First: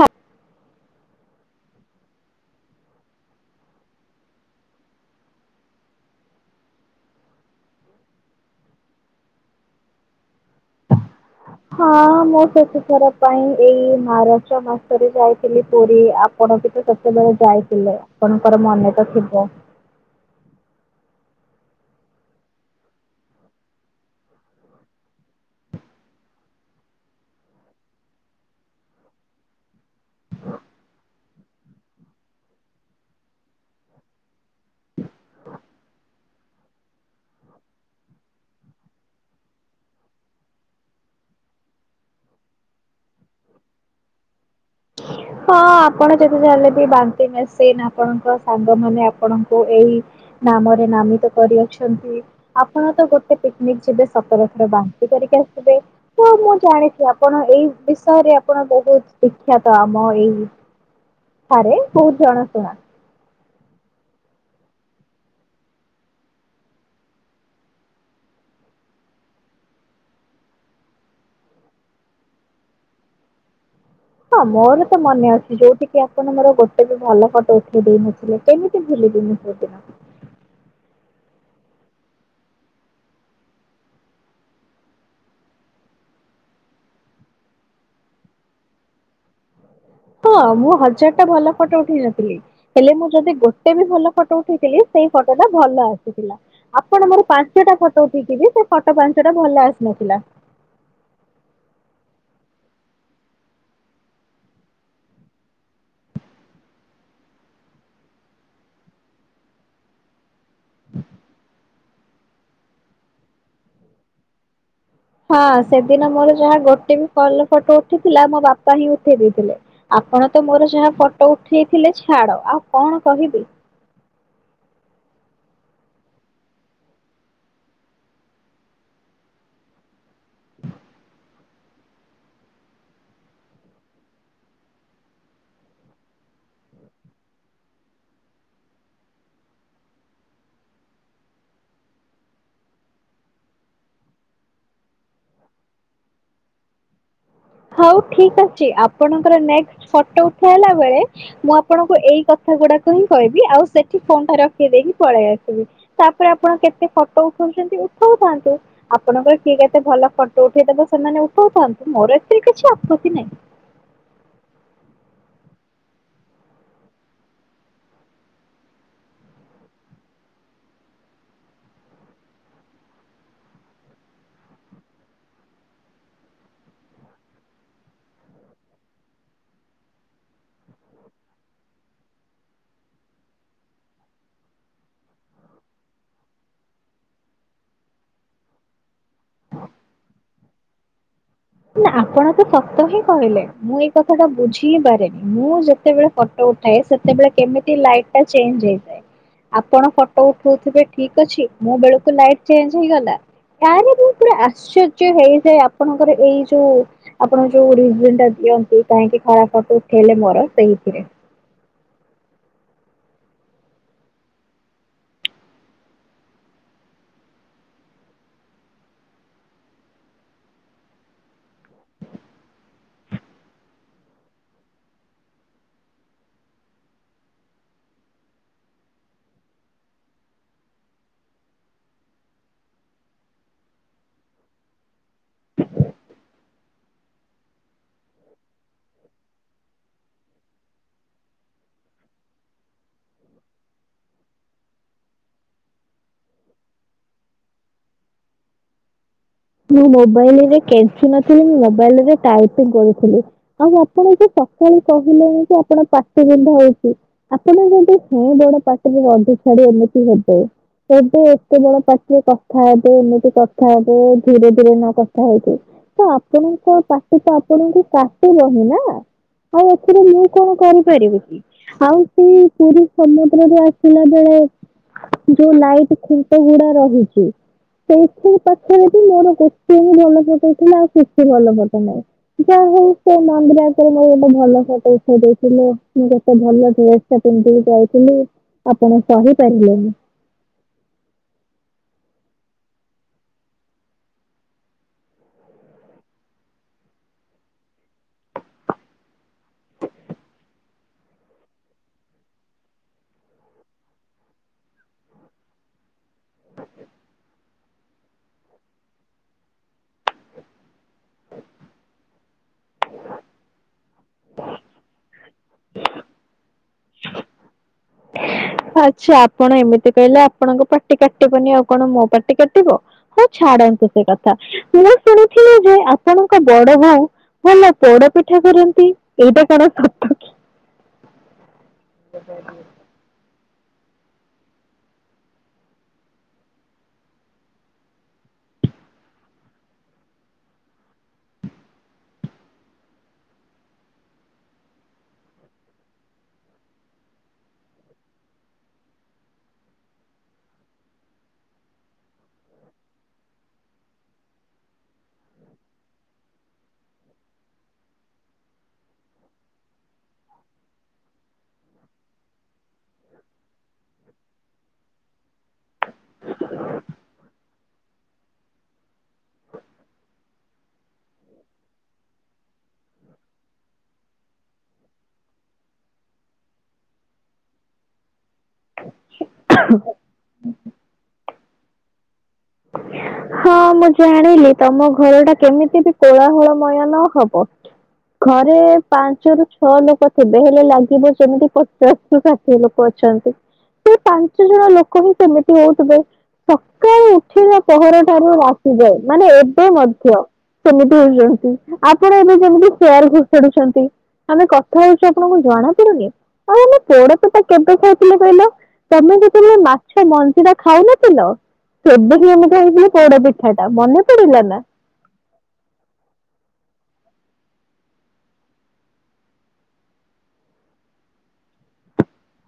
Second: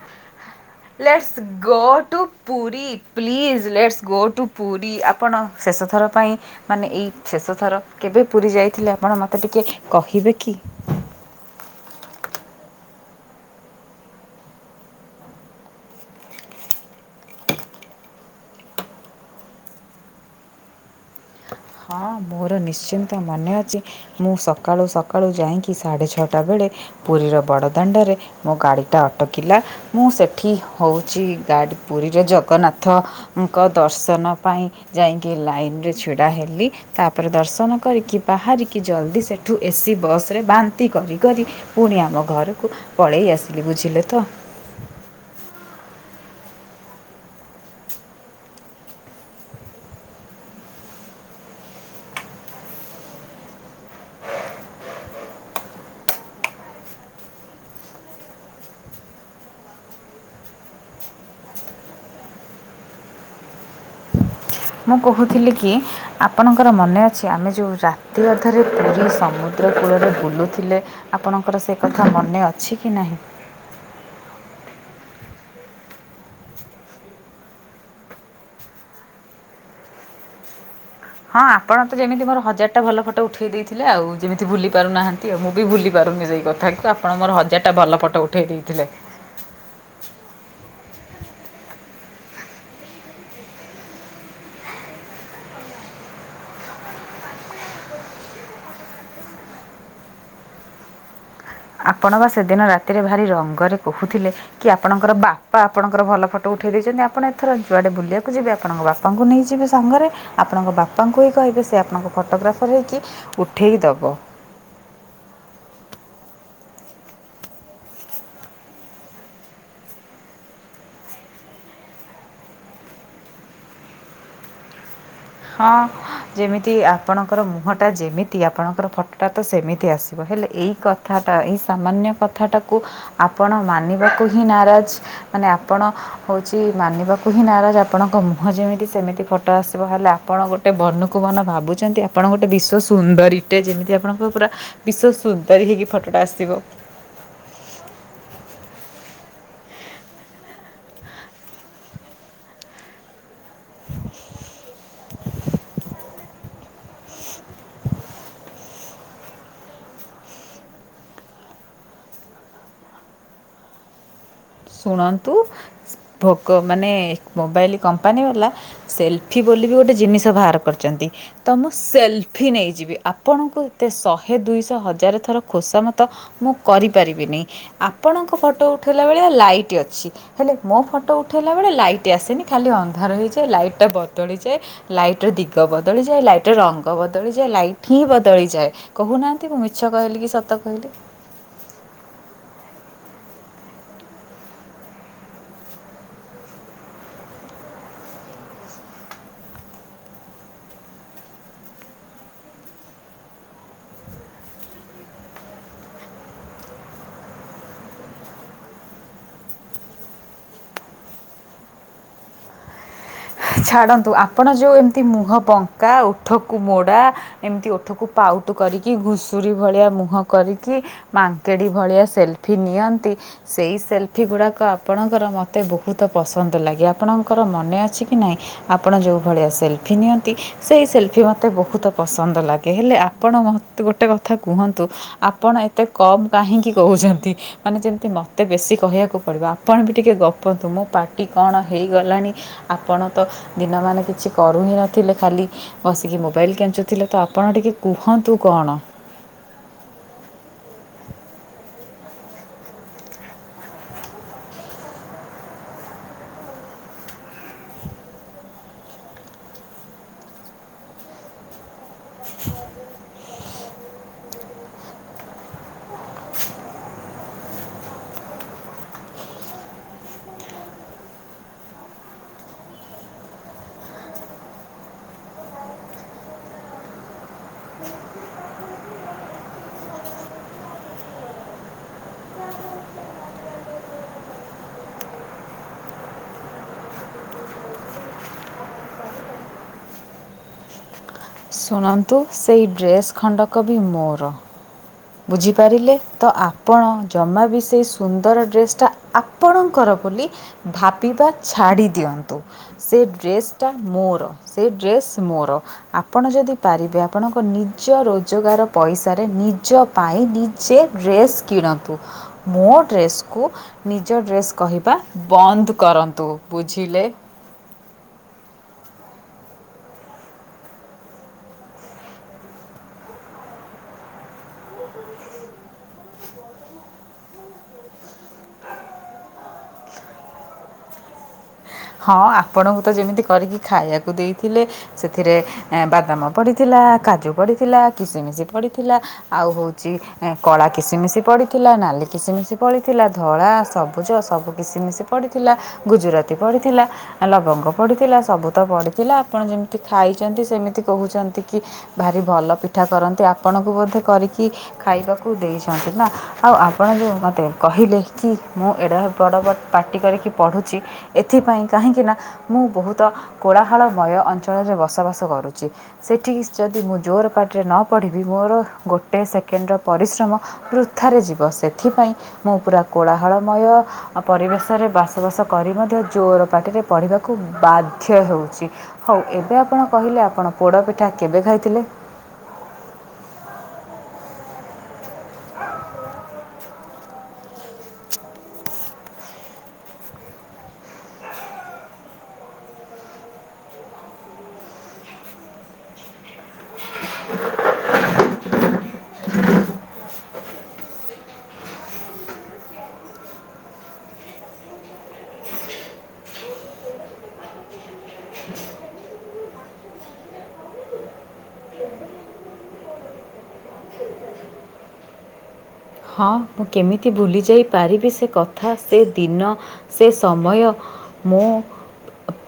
ହଁ। Let's go to Puri please let's go to Puri ଆପଣ ଶେଷ ଥର ପାଇଁ ମାନେ ଏଇ ଶେଷ ଥର କେବେ ପୁରୀ ଯାଇଥିଲେ ଆପଣ ମତେ ଟିକେ କହିବେ କି। ହଁ ମୁଁ ଶେଷଥର ପାଇଁ ଏଇ ମାରଚ ମାସରେ ଯାଇଥିଲି ପୁରୀ ଆ ଆପଣ [unintelligible] ସେତେବେଳେ ଯାଇଥିଲେ ଆପଣଙ୍କର ମନେ ତ ଥିବ ମୋରୋ ନିଶ୍ଚିନ୍ତ ମନେ ଅଛି ମୁଁ ସକାଳୁ ସକାଳୁ ଯାଇଁକି ସାଢ଼େ ଛଅଟା ବେଳେ ପୁରୀର ବଡ଼ଦାଣ୍ଡରେ ମୋ ଗାଡ଼ିଟା ଅଟ କିଲା ମୁଁ ସେଠି ହୋଉଛି ଗାଡ଼ି ପୁରୀରେ ଜଗନ୍ନାଥ ଙ୍କ ଦର୍ଶନ ପାଇଁ ଯାଇଁକି ଲାଇନ୍ ରେ ଛିଡା ହେଲି। ତାପରେ ଦର୍ଶନ କରିକି ବାହାରିକି ଜଲ୍ଦି ସେଠୁ ଏସି ବସ ରେ ବାନ୍ତି କରି କରି ପୁଣି ଆମ ଘରକୁ ପଳେଇ ଆସିଲି ବୁଝିଲେ ତ ହଁ ଆପଣ ଯେତେ ଯାହା ହେଲେ ବି ବାନ୍ତି ମେସିନ ଆପଣଙ୍କ ସାଙ୍ଗମାନେ ଆପଣଙ୍କୁ ଏଇ ନାମରେ ନାମୀତ କରିଅଛନ୍ତି। ଆପଣ ତ ଗୋଟେ ପିକ୍ନିକ୍ ଯିବେ ସତର ଥର ବାନ୍ତି କରିକି ଆସିବେ। ହଁ ମୁଁ ଜାଣିଚି ଆପଣ ଏଇ ବିଷୟରେ ଆପଣ ବୋହୁତ ବିଖ୍ୟାତ ଆପ ମ ଏଇ ଠାରେ ବୋହୁତ ଜଣା ଶୁଣା। ମୁଁ କୋହୁଥିଲି କି ଆପଣଙ୍କର ମନେ ଅଛି ଆମେ ଯୋଉ ରାତି ଅଧରେ ପୁରୀ ସମୁଦ୍ର କୂଳରେ ବୁଲୁଥୁଲେ। ଆପଣଙ୍କର ସେ କଥା ମନେ ଅଛି କି ନାହିଁ? ହଁ ମୋରୋ ତ ମନେ ଅଛି ଯୋଉଠିକିି ଆପଣ ମୋରୋ ଗୋଟେ ବି ଭଲ ଫଟ ଉଠେଇ ଦେଇନଥିଲେ। କେମିତି ଭୁଲିବି ମୁଁ ସେ ଦିନ। ହଁ ଆପଣ ତ ଯେମିତି ମୋରୋ ହଜାର ଟା ଭଲ ଫଟ ଉଠେଇ ଦେଇଥିଲେ ଆଉ ଯେମିତି ଭୁଲି ପାରୁନାହାନ୍ତି ଆଉ ମୁଁ ବି ଭୁଲି ପାରୁନି ସେଇ କ କଥାକୁ ଆପଣ ମୋର ହଜାରଟା ଭଲ ଫଟୋ ଉଠାଇ ଦେଇଥିଲେ। ହଁ ମୁଁ ହଜାର ଟା ଭଲ ଫଟୋ ଉଠେଇ ନଥିଲି। ହେଲେ ମୁଁ ଯଦି ଗୋଟେ ବି ଭଲ ଫଟୋ ଉଠେଇଥିଲି ସେଇ ଫଟୋଟା ଭଲ ଆସିଥିଲା। ଆପଣ ମୋର ପାଞ୍ଚଟା ଫଟୋ ଉଠେଇଥିଲେ ସେ ଫଟୋ ପାଞ୍ଚଟା ଭଲ ଆସିନଥିଲା। ଆପଣ ବା ସେଦିନ ରାତିରେ ଭାରି ରଙ୍ଗରେ କହୁଥିଲେ କି ଆପଣଙ୍କର ବାପା ଆପଣଙ୍କର ଭଲ ଫଟୋ ଉଠେଇ ଦେଇଛନ୍ତି ଆପଣ ଏଥର ଯୁଆଡେ ବୁଲିବାକୁ ଯିବେ ଆପଣଙ୍କ ବାପା ବାପାଙ୍କୁ ନେଇଯିବେ ସାଙ୍ଗରେ ଆପଣଙ୍କ ବାପାଙ୍କୁ ହିଁ କହିବେ ସେ ଆପଣଙ୍କ ଫଟୋଗ୍ରାଫର ହେଇକି ଉଠେଇଦବ। ହଁ ସେଦିନ ମୋର ଯାହା ଗୋଟେ ବି ଭଲ ଫଟୋ ଉଠିଥିଲା ମୋ ବାପା ହିଁ ଉଠେଇ ଦେଇଥିଲେ। ଆପଣ ତ ମୋର ଯାହା ଫଟୋ ଉଠେଇଥିଲେ ଛାଡ ଆଉ କଣ କହିବି। ହଁ ଯେମିତି ଆପଣଙ୍କର ମୁହଁ ଟା ଯେମିତି ଆପଣଙ୍କର ଫଟୋଟା ତ ସେମିତି ଆସ ହେଲେ ଏଇ କଥାଟା ଏଇ ସାମାନ୍ୟ କଥାଟାକୁ ଆପଣ ମାନିବାକୁ ହିଁ ନାରାଜ। ମାନେ ଆପଣ ହୋଉଚି ମାନିବାକୁ ହିଁ ନାରାଜ। ଆପଣଙ୍କ ମୁହଁ ଯେମିତି ସେମିତି ଫଟୋ ଆସିବ ହେଲା। ଆପଣ ଗୋଟେ ବନକୁ ବନ ଭାବୁଚନ୍ତି ଆପଣ ଗୋଟେ ବିଶ୍ୱ ସୁନ୍ଦରୀଟେ। ଯେମିତି ଆପଣଙ୍କ ପୁରା ବିଶ୍ୱ ସୁନ୍ଦରୀ ହେଇକି ଫଟୋଟା ଆସିବ। ହଉ ଠିକ ଅଛି ଆପଣଙ୍କର ନେକ୍ସଟ୍ ଫଟୋ ଉଠାହେଲା ବେଳେ ମୁଁ ଆପଣଙ୍କୁ ଏଇ କ ଥା ଗୁଡାକ ହିଁ କହିବି ଆଉ ସେଠି ଫୋନ୍ ଟା ରଖି ଦେଇକି ପଳେଇ ଆସିବି। ତାପରେ ଆପଣ କେତେ ଫ ଟୋ ଉଠୋଉଚନ୍ତି ଉଠୋଉଥାଆନ୍ତୁ। ଆପଣଙ୍କର କିଏ କେତେ ଭଲ ଫଟୋ ଉଠେଇଦେବେ ସେମାନେ ଉଠୋଉଥାଆନ୍ତୁ। ମୋର ଏଥିରେ କିଛି ଆପତ୍ତି ନାଇଁ। ଶୁଣନ୍ତୁ ସି- ଭୋଗ ମାନେ ମୋବାଇଲ କମ୍ପାନୀ ବାଲା ସେଲଫି ବୋଲିବି ଗୋଟେ ଜିନିଷ ବାହାର କରିଚନ୍ତି। ତ ମୁଁ ସେଲଫି ନେଇଯିବି। ଆପଣଙ୍କୁ ଏତେ ଶହେ ଦୁଇଶହ ହଜାର ଥର ଖୋସାମତ ମୁଁ କରିପାରିବିନି। ଆପଣଙ୍କ ଫଟୋ ଉଠେଇଲା ବଳିଆ ଲାଇଟ୍ ଅଛି। ହେଲେ ମୋ ଫଟୋ ଉଠେଇଲା ବେଳେ ଲାଇଟ୍ ଆସେନି ଖାଲି ଅନ୍ଧାର ହେଇଯାଏ ଲାଇଟ୍ ଟା ବଦଳିଯାଏ ଲାଇଟ ର ଦିଗ ବଦଳିଯାଏ, ଲାଇଟର ରଙ୍ଗ ବଦଳିଯାଏ, ଲାଇଟ ହିଁ ବଦଳିଯାଏ। କହୁନାହାନ୍ତି ମୁଁ ମିଛ କହିଲି କି ସତ କହିଲି? ନା ଆପଣ ତ ସତ ହିଁ କହିଲେ ମୁଁ ଏଇ କଥାଟା ବୁଝିହିଁ ପାରେନି ମୁଁ ଯେତେବେଳେ ଫଟୋ ଉଠାଏ ସେତେବେଳେ କେମିତି ଲାଇଟ୍ ଟା ଚେଞ୍ଜ ହେଇଥାଏ। ଆପଣ ଫଟୋ ଉଠୋଉଥିବେ ଠିକ ଅଛି ମୋ ବେଳକୁ ଲାଇଟ ଚେଞ୍ଜ ହେଇଗଲା? ଫ୍ୟାନ ବି ପୁରା ଆଶ୍ଚର୍ଯ୍ୟ ହେଇଯାଏ ଆପଣଙ୍କର ଏଇ ଯୋଉ ଆପଣ ଯୋଉ ରିଭିଲଟା ଦିଅନ୍ତି କାହିଁକି କଳା ଖରାପ ଫଟୋ ଉଠେଇଲେ ମୋର ସେଇଥିରେ। ଛାଡ଼ନ୍ତୁ ଆପଣ ଯୋଉ ଏମତି ମୁହଁ ବଙ୍କା, ଓଠକୁ ମୋଡ଼ା ଏମତି ଓଠକୁ ପାଉତ୍ କରିକି, ଘୁଷୁରୀ ଭଳିଆ ମୁହଁ କରିକି ମାଙ୍କେଡି ଭଳିଆ ସେଲଫି ନିଅନ୍ତି, ସେଇ ସେଲଫି ଗୁଡାକ ଆପଣଙ୍କର ମତେ ବହୁତ ପସନ୍ଦ ଲାଗେ। ଆପଣଙ୍କର ମନେ ଅଛି କି ନାଇଁ? ଆପଣ ଯେଉଁ ଭଳିଆ ସେଲ୍ଫି ନିଅନ୍ତି ସେଇ ସେଲ୍ଫି ମୋତେ ବହୁତ ପସନ୍ଦ ଲାଗେ ହେଲେ ଆପଣ ମତେ- ଗୋଟେ କଥା କୁହନ୍ତୁ ଆପଣ ଏତେ କମ୍ କାହିଁକି କହୁଚନ୍ତି? ମାନେ ଯେମତି ମତେ ବେଶୀ କହିବାକୁ ପଡିବ ଆପଣ ବି ଟିକେ ଗପନ୍ତୁ ମୋ ପାଟି କଣ ହେଇଗଲାଣି ଆପଣ ତ ଦିନମାନେ କିଛି କରୁ ହିଁ ନଥିଲେ ଖାଲି ବସିକି ମୋବାଇଲ୍ କେଞ୍ଚୁଥିଲେ ତ ଆପଣ ଟିକେ କୁହନ୍ତୁ କଣ? ମୁଁ ମୋବାଇଲରେ କେଞ୍ଚୁ ନଥିଲି ମୁଁ ମୋବାଇଲରେ ଟାଇପି କରୁଥିଲି। ଆଉ ଆପଣ ଯେ ସକାଳୁ କହିଲେନି ଯେ ଆପଣ ପାଟି ବିନ୍ଧା ହୋଉଚି। ଆପଣ ଯଦି ହେଁ ବଡ ପାଟରେ ରନ୍ଧି ଛାଡି ଏମିତି ହେବେ ହେବେ ଏତେ ବଡ ପାଟ ଟେ କଥା ହେବେ ଏମିତି କଥା ହେବେ ଧୀରେ ଧୀରେ ନ କଥା ହଉଛି ତ ଆପଣଙ୍କ ପାଟି ତ ଆପଣଙ୍କୁ କଟିବ ହିଁ ନା। ଆଉ ଏଥିରେ ମୁଁ କଣ କରିପାରିବି କି? ଆଉ ସେଇ ପୁରୀ ସମୁଦ୍ରରୁ ଆସିଲା ବେଳେ ଯୋଉ ଲାଇଟ ଖୁଣ୍ଟ ଗୁଡା ରହିଚି ସେଏଠି ପାଖରେ ମୋର ଗୋଟେବି ଭଲ ଫଟ ଥିଲା ଆଉ କିଛି ଭଲ ଫଟ ନାଇଁ। ଯା ହୋଉ ସେ ମନ୍ଦିର ଆଗରେ ମୋ ଗୋଟେ ଭଲ ଫଟୋ ଉଠେଇ ଦେଇଥିଲ ମୁଁ କେତେ ଭଲ ଡ୍ରେ ସ ପିନ୍ଧିକି ଯାଇଥିଲି ଆପଣ ସହିପାରିଲେନି। ଶୁଣନ୍ତୁ ସେଇ ଡ୍ରେସ୍ ଖଣ୍ଡକ ବି ମୋର। ବୁଝିପାରିଲେ ତ ଆପଣ ଜମା ବି ସେଇ ସୁନ୍ଦର ଡ୍ରେସ୍ ଆପଣଙ୍କର ବୋଲି ଭାବିବା ଛାଡି ଦିଅନ୍ତୁ। ସେ ଡ୍ରେସ ଟା ମୋର ସେ ଡ୍ରେସ୍ ମୋର। ଆପଣ ଯଦି ପାରିବେ ଆପଣଙ୍କ ନିଜ ରୋଜଗାର ପଇସାରେ ନିଜ ପାଇଁ ନିଜେ ଡ୍ରେସ୍ କିଣନ୍ତୁ ମୋ ଡ୍ରେସ୍କୁ ନିଜ ଡ୍ରେସ୍ କହିବା ବନ୍ଦ କରନ୍ତୁ ବୁଝିଲେ। ଆଚ୍ଛା ଆପଣ ଏମିତି କହିଲେ ଆପଣଙ୍କ ପାଟି କାଟିବନି ଆଉ କଣ ମୋ ପାଟି କାଟିବ। ହଁ ଛାଡନ୍ତୁ ସେ କଥା ମୁଁ ଶୁଣିଥିଲି ଯେ ଆପଣଙ୍କ ବଡ଼ ବୋଉ। ଭଲ ପୋଡା ପିଠା କରନ୍ତି ଏଇଟା କଣ ସତ କଥା କି ହଁ ଆପଣଙ୍କୁ ତ ଯେମିତି କରିକି ଖାଇବାକୁ ଦେଇଥିଲେ। ସେଥିରେ ବାଦାମ ପଡ଼ିଥିଲା କାଜୁ ପଡିଥିଲା କିଶମିଶି ପଡ଼ିଥିଲା। ଆଉ ହଉଛି କଳା କିସିମିଶି ପଡିଥିଲା ନାଲି କିସି ମିିଶି ପଡିଥିଲା ଧଳା ସବୁଜ ସବୁ। କିଶିମିଶି ପଢ଼ିଥିଲା ଗୁଜୁରାତି ପଡ଼ିଥିଲା। ଲବଙ୍ଗ ପଡିଥିଲା ସବୁ ତ ପଡିଥିଲା ଆପଣ ଯେମିତି ଖାଇଛନ୍ତି ସେମିତି କହୁଛନ୍ତି କି ଭାରି ଭଲ ପିଠା କରନ୍ତି ଆପଣଙ୍କୁ ବୋଧେ କରିକି ଖାଇବାକୁ ଦେଇଛନ୍ତି ନା। ଆଉ ଆପଣ ଯେଉ ମତେ କହିଲେ କି ମୁଁ ଏଡ଼ା ବଡ଼ ବ ପାଟି କରିକି ପଢ଼ୁଛି। ଏଥିପାଇଁ କାହିଁକିନା ମୁଁ ବହୁତ କୋଳାହାଳମୟ ଅଞ୍ଚଳରେ ବସବାସ କରୁଛି। ସେଠିକି ଯଦି ମୁଁ ଜୋର ପାଟରେ ନ ପଢ଼ିବି ମୋର ଗୋଟେ ସେକେଣ୍ଡର ପରିଶ୍ରମ ବୃଥାରେ ଯିବ ସେଥିପାଇଁ ମୁଁ ପୁରା କୋଳାହଳମୟ ଆଉ ପରିବେଶରେ ବାସବାସ କରି ମଧ୍ୟ ଜୋର ପାଟିରେ ପଢ଼ିବାକୁ ବାଧ୍ୟ ହେଉଛି। ହଉ ଏବେ ଆପଣ କହିଲେ ଆପଣ ପୋଡ଼ପିଠା କେବେ ଖାଇଥିଲେ? ହଁ ମୁଁ ଜାଣିଲି। ତମ ଘର ଟା କେମିତି ବି କୋଳାହଳମୟ ନ ହବ ଘରେ ପାଞ୍ଚରୁୁ ଛଅ ଲୋକ ଥିବେ ହେଲେ ଲାଗିବ ଯେମିତି ପଚାଶରୁୁ ଷାଠିଏ ଲୋକ ଅଛନ୍ତି। ସେ ପାଞ୍ଚ ଜଣ ଲୋକ ହିଁ ସେମିତି ହଉଥିବେ ସକାଳୁ ପହର ଠାରୁ ରାତି ଯାଏ ମାନେ ଏବେ ମଧ୍ୟ। ସେମିତି ହଉଛନ୍ତି ଆପଣ ଏବେ ଯେମିତି ସେୟାର ଘୁଷଡୁଛନ୍ତି। ଆମେ କଥା ହଉଛୁ ଆପଣଙ୍କୁ ଜଣା ପାଡ଼ୁନି ଆ ଆମେ ପୋଡ଼ ପିଠା କେବେ ଖାଉଥିଲେ କହିଲ? ତମେ ଯେତେବେଳେ ମାଛ ମଞ୍ଜିଟା ଖାଉନଥିଲ ସେବେ କିି ଆମେ ଖାଇଥିଲୁ ପୋଡ ପିଠା ଟା ମନେ ପଡ଼ିଲା ନା। ହଁ ମୁଁ କେମିତି ଭୁଲି ଯାଇ ପାରିବି ସେ କଥା ସେ ଦିନ ସେ ସମୟ। ମୁଁ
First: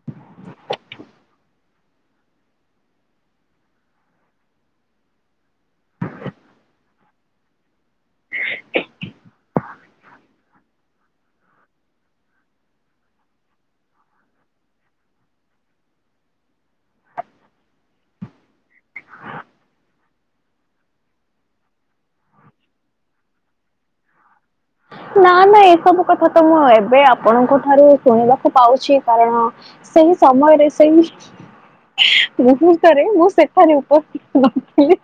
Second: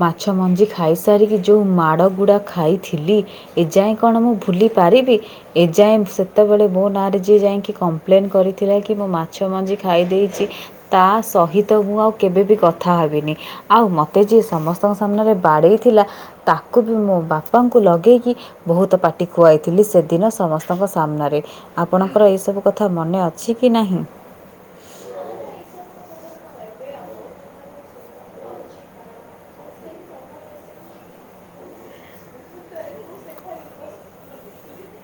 ମାଛ ମଞ୍ଜି ଖାଇସାରିକି ଯେଉଁ ମାଡ଼ ଗୁଡ଼ା ଖାଇଥିଲି। ଏଯାଏଁ କଣ ମୁଁ ଭୁଲି ପାରିବି ଏଯାଏଁ ସେତେବେଳେ ମୋ ନାଁରେ ଯିଏ ଯାଇକି କମ୍ପ କମ୍ପ୍ଲେନ୍ କରିଥିଲା କି ମୁଁ ମାଛ ମଞ୍ଜି ଖାଇ ଦେଇେଇଛି। ତା ସହିତ ମୁଁ ଆଉ କେବେବି କଥା ହେବିନି। ଆଉ ମୋତେ ଯିଏ ସମସ୍ତଙ୍କ ସାମ୍ନାରେ ବାଡ଼େଇଥିଲା ତାକୁ ବି ମୋ ବାପାଙ୍କୁ ଲଗେଇକି ବହୁତ ପାଟି ଖୁଆଇଥିଲି ସେଦିନ ସମସ୍ତଙ୍କ ସାମ୍ନାରେ ଆପଣଙ୍କର ଏଇ ସବୁ କଥା ମନେ ଅଛି କି ନାହିଁ? ନା ନା ଏସବୁ କଥା ତ ମୁଁ ଏବେ ଆପଣଙ୍କ ଠାରୁ ଶୁଣିବାକୁ ପାଉଛି କାରଣ ସେଇ ସମୟରେ ସେଇ ମୁହୂର୍ତ୍ତରେ ମୁଁ ସେଠାରେ ଉପସ୍ଥିତ ନଥିଲି।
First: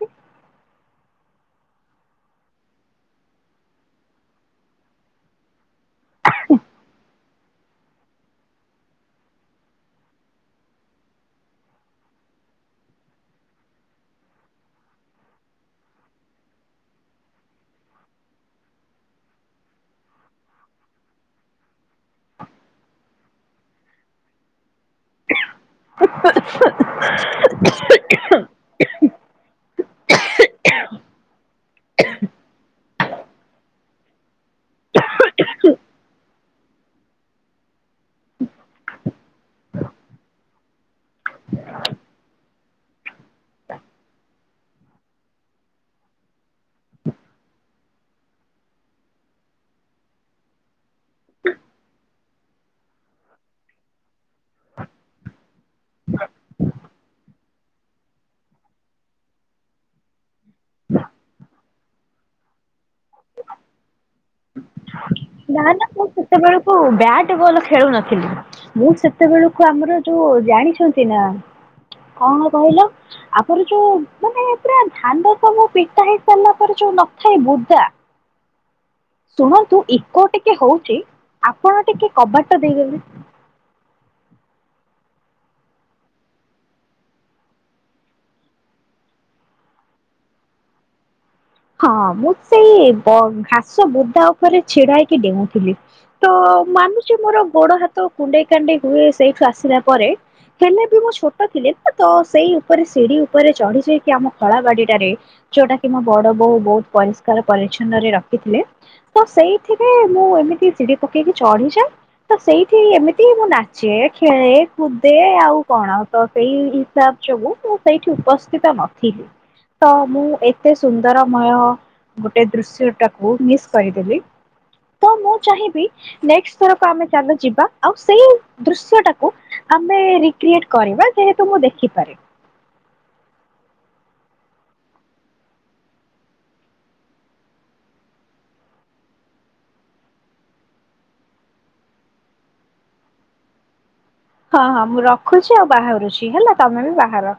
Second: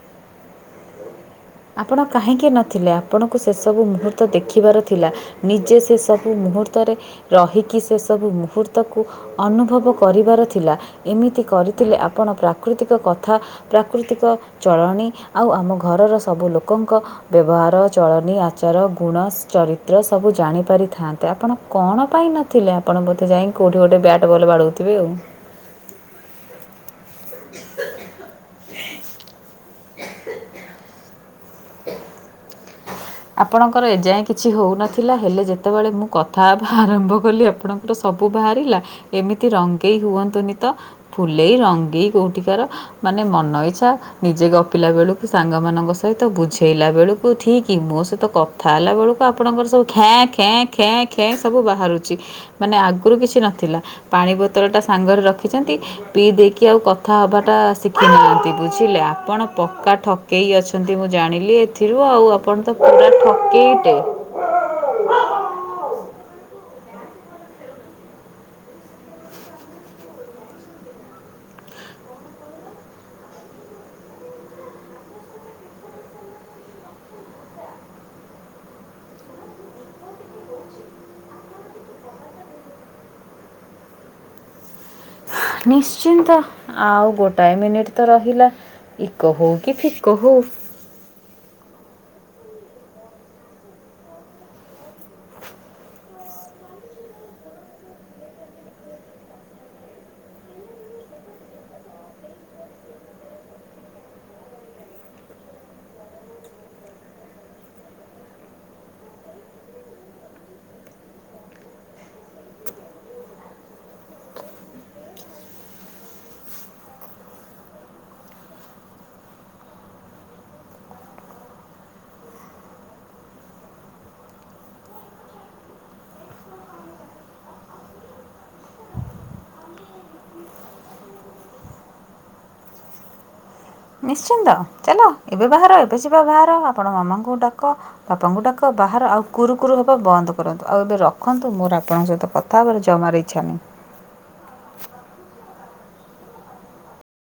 ଆପଣ କାହିଁକି ନଥିଲେ ଆପଣଙ୍କୁ ସେସବୁ ମୁହୂର୍ତ୍ତ ଦେଖିବାର ଥିଲା ନିଜେ ସେ ସେ ସବୁ ମୁହୂର୍ତ୍ତରେ ରହିକି ସେସବୁ ମୁହୂର୍ତ୍ତକୁ। ଅନୁଭବ କରିବାର ଥିଲା ଏମିତି କରିଥିଲେ ଆପଣ ପ୍ରାକୃତିକ କଥା ପ୍ରାକୃତିକ ଚଳଣି ଆଉ ଆମ ଘରର ସବୁ ଲୋକଙ୍କ। ବ୍ୟବହାର ଚଳନୀ ଆଚାର ଗୁଣ ଚରିତ୍ର ସବୁ ଜାଣିପାରିଥାନ୍ତେ ଆପଣ କଣ ପାଇଁ ନ ଥିଲେ ଆପଣ ବୋଧେ ଯାଇକି କଉଠି ଗୋଟେ ବ୍ୟାଟ୍ ବଲ ବାଡ଼ଉଥିବେ ଆଉ। [inaudible] [inaudible] ଆପଣଙ୍କର ଏଯାଏଁ କିଛି ହଉନଥିଲା ହେଲେ ଯେତେବେଳେ ମୁଁ କଥା ହେବା ଆରମ୍ଭ କଲି ଆପଣ। ସବୁ ବାହାରିଲା ଏମିତି ରଙ୍ଗେଇ ହୁଅନ୍ତୁନି ତ। ଫୁଲେଇ ରଙ୍ଗେଇ କଉଠିକାର। ମାନେ ମନ ଇଚ୍ଛା ନିଜେ ଗପିଲା ବେଳକୁ ସାଙ୍ଗ ମାନଙ୍କ ସହିତ ବୁଝେଇଲା ବେଳକୁ ଠିକ। କି ମୋ ସହିତ କଥା ହେଲା ବେଳକୁ ଆପଣଙ୍କର ସବୁ ଖେଁ ଖେଁ ଖେଁ ଖେଁ ସବୁ ବାହାରୁଛି। ମାନେ ଆଗରୁ କିଛି ନଥିଲା ପାଣି ବୋତଲ ଟା ସାଙ୍ଗରେ ରଖିଛନ୍ତି ପିଇ ଦେଇକି ଆଉ। କଥା ହବାଟା ଶିଖିନାହାନ୍ତି ବୁଝିଲେ ଆପଣ ପକ୍କା ଠକେଇ ଅଛନ୍ତି ମୁଁ ଜାଣିଲି। ରୁ ଆଉ ଆପଣ ତ ପୁରା ଠକେଇଟେ। ନା ନା ମୁଁ ସେତେବେଳକୁ ବ୍ୟାଟ ବଲ ଖେଳୁ ନଥିଲି। ମୁଁ ସେତେବେଳକୁ ଆମର ଯୋଉ ଜାଣିଛନ୍ତି ନା କଣ କହିଲ। ତାପରେ ଯୋଉ ମାନେ ପୁରା ଧାାନ ସବୁ ପିଟା ହେଇ ସାରିଲା ପରେ ଯୋଉ ନଥାଏ ବୁଦା। ଶୁଣନ୍ତୁ ଇକୋ ଟିକେ ହଉଛି ଆପଣ ଟିକେ କବାଟଟା ଦେଇଦେଲେ। ନିଶ୍ଚିନ୍ତ ଆଉ ଗୋଟାଏ ମିନିଟ ତ ରହିଲା। ଇକୋ ହଉ କି ଫିକୋ ହଉ। ହଁ ମୁଁ ସେଇ ଘାସ ବୁଦା ଉପରେ ଛିଡା ହେଇକି ଡେଉଁଥିଲି। ତ ମାନୁଛି ମୋର ଗୋଡ ହାତ କୁଣ୍ଡେଇ କାଣ୍ଡେଇ ହୁଏ ସେଇଠୁ ଆସିଲା ପରେ। ହେଲେ ବି ମୁଁ ଛୋଟ ଥିଲି ନା ତ ସେଇ ଉପରେ ସିଢି ଉପରେ ଚଢି ଯାଇକି ଆମ ଖଳା ବାଡିଟାରେ। ଯୋଉଟା କି ମୋ ବଡ ବୋଉ ବହୁତ ପରିଷ୍କାର ପରିଚଛନ୍ନରେ ରଖିଥିଲେ। ତ ସେଇଥିରେ ମୁଁ ଏମିତି ଚିଡି ପକେଇକି ଚଢିଯାଏ। ତ ସେଇଠି ଏମିତି ମୁଁ ନାଚେ ଖେଳେ କୁଦେ ଆଉ କଣ ତ ସେଇ ହିସାବ ଯୋଗୁ ମୁଁ ସେଇଠି ଉପସ୍ଥିତ ନଥିଲି ତ ମୁଁ ଏତେ ସୁ ଦରମୟ ଗୋଟେ ଦୃଶ୍ୟ ଟାକୁ ମିସ୍ କରିଦେଲି। ତ ମୁଁ ଚାହିଁବି ନେଷ୍ଟ ଥରକୁ ଆମେ ଚାଲ ଯିବା ଆଉ ସେଇ ଦୃଶ୍ୟ ଟାକୁ। ଆମେ ରିକିଏଟ କରିବା ଯେହେତୁ ମୁଁ ଦେଖିପାରେ। ନିଶ୍ଚିନ୍ତ ଚାଲ ଏବେ ବାହାର ଏବେ ଯିବା ବାହାର ଆପଣ ମାମାଙ୍କୁ ଡାକ। ବାପାଙ୍କୁ ଡାକ ବାହାର ଆଉ କୁରୁ କୁରୁ ହବା ବନ୍ଦ କରନ୍ତୁ ଆଉ ଏବେ ରଖନ୍ତୁ ମୋର ଆପଣଙ୍କ ସହିତ କଥା। କଥା ହେବାରେ ଜମାରୁ ଇଚ୍ଛା ନାହିଁ। ହଁ ହଁ ମୁଁ ରଖୁଛି ଆଉ ବାହାରୁଛି ହେଲା ତମେ ବି ବାହାର।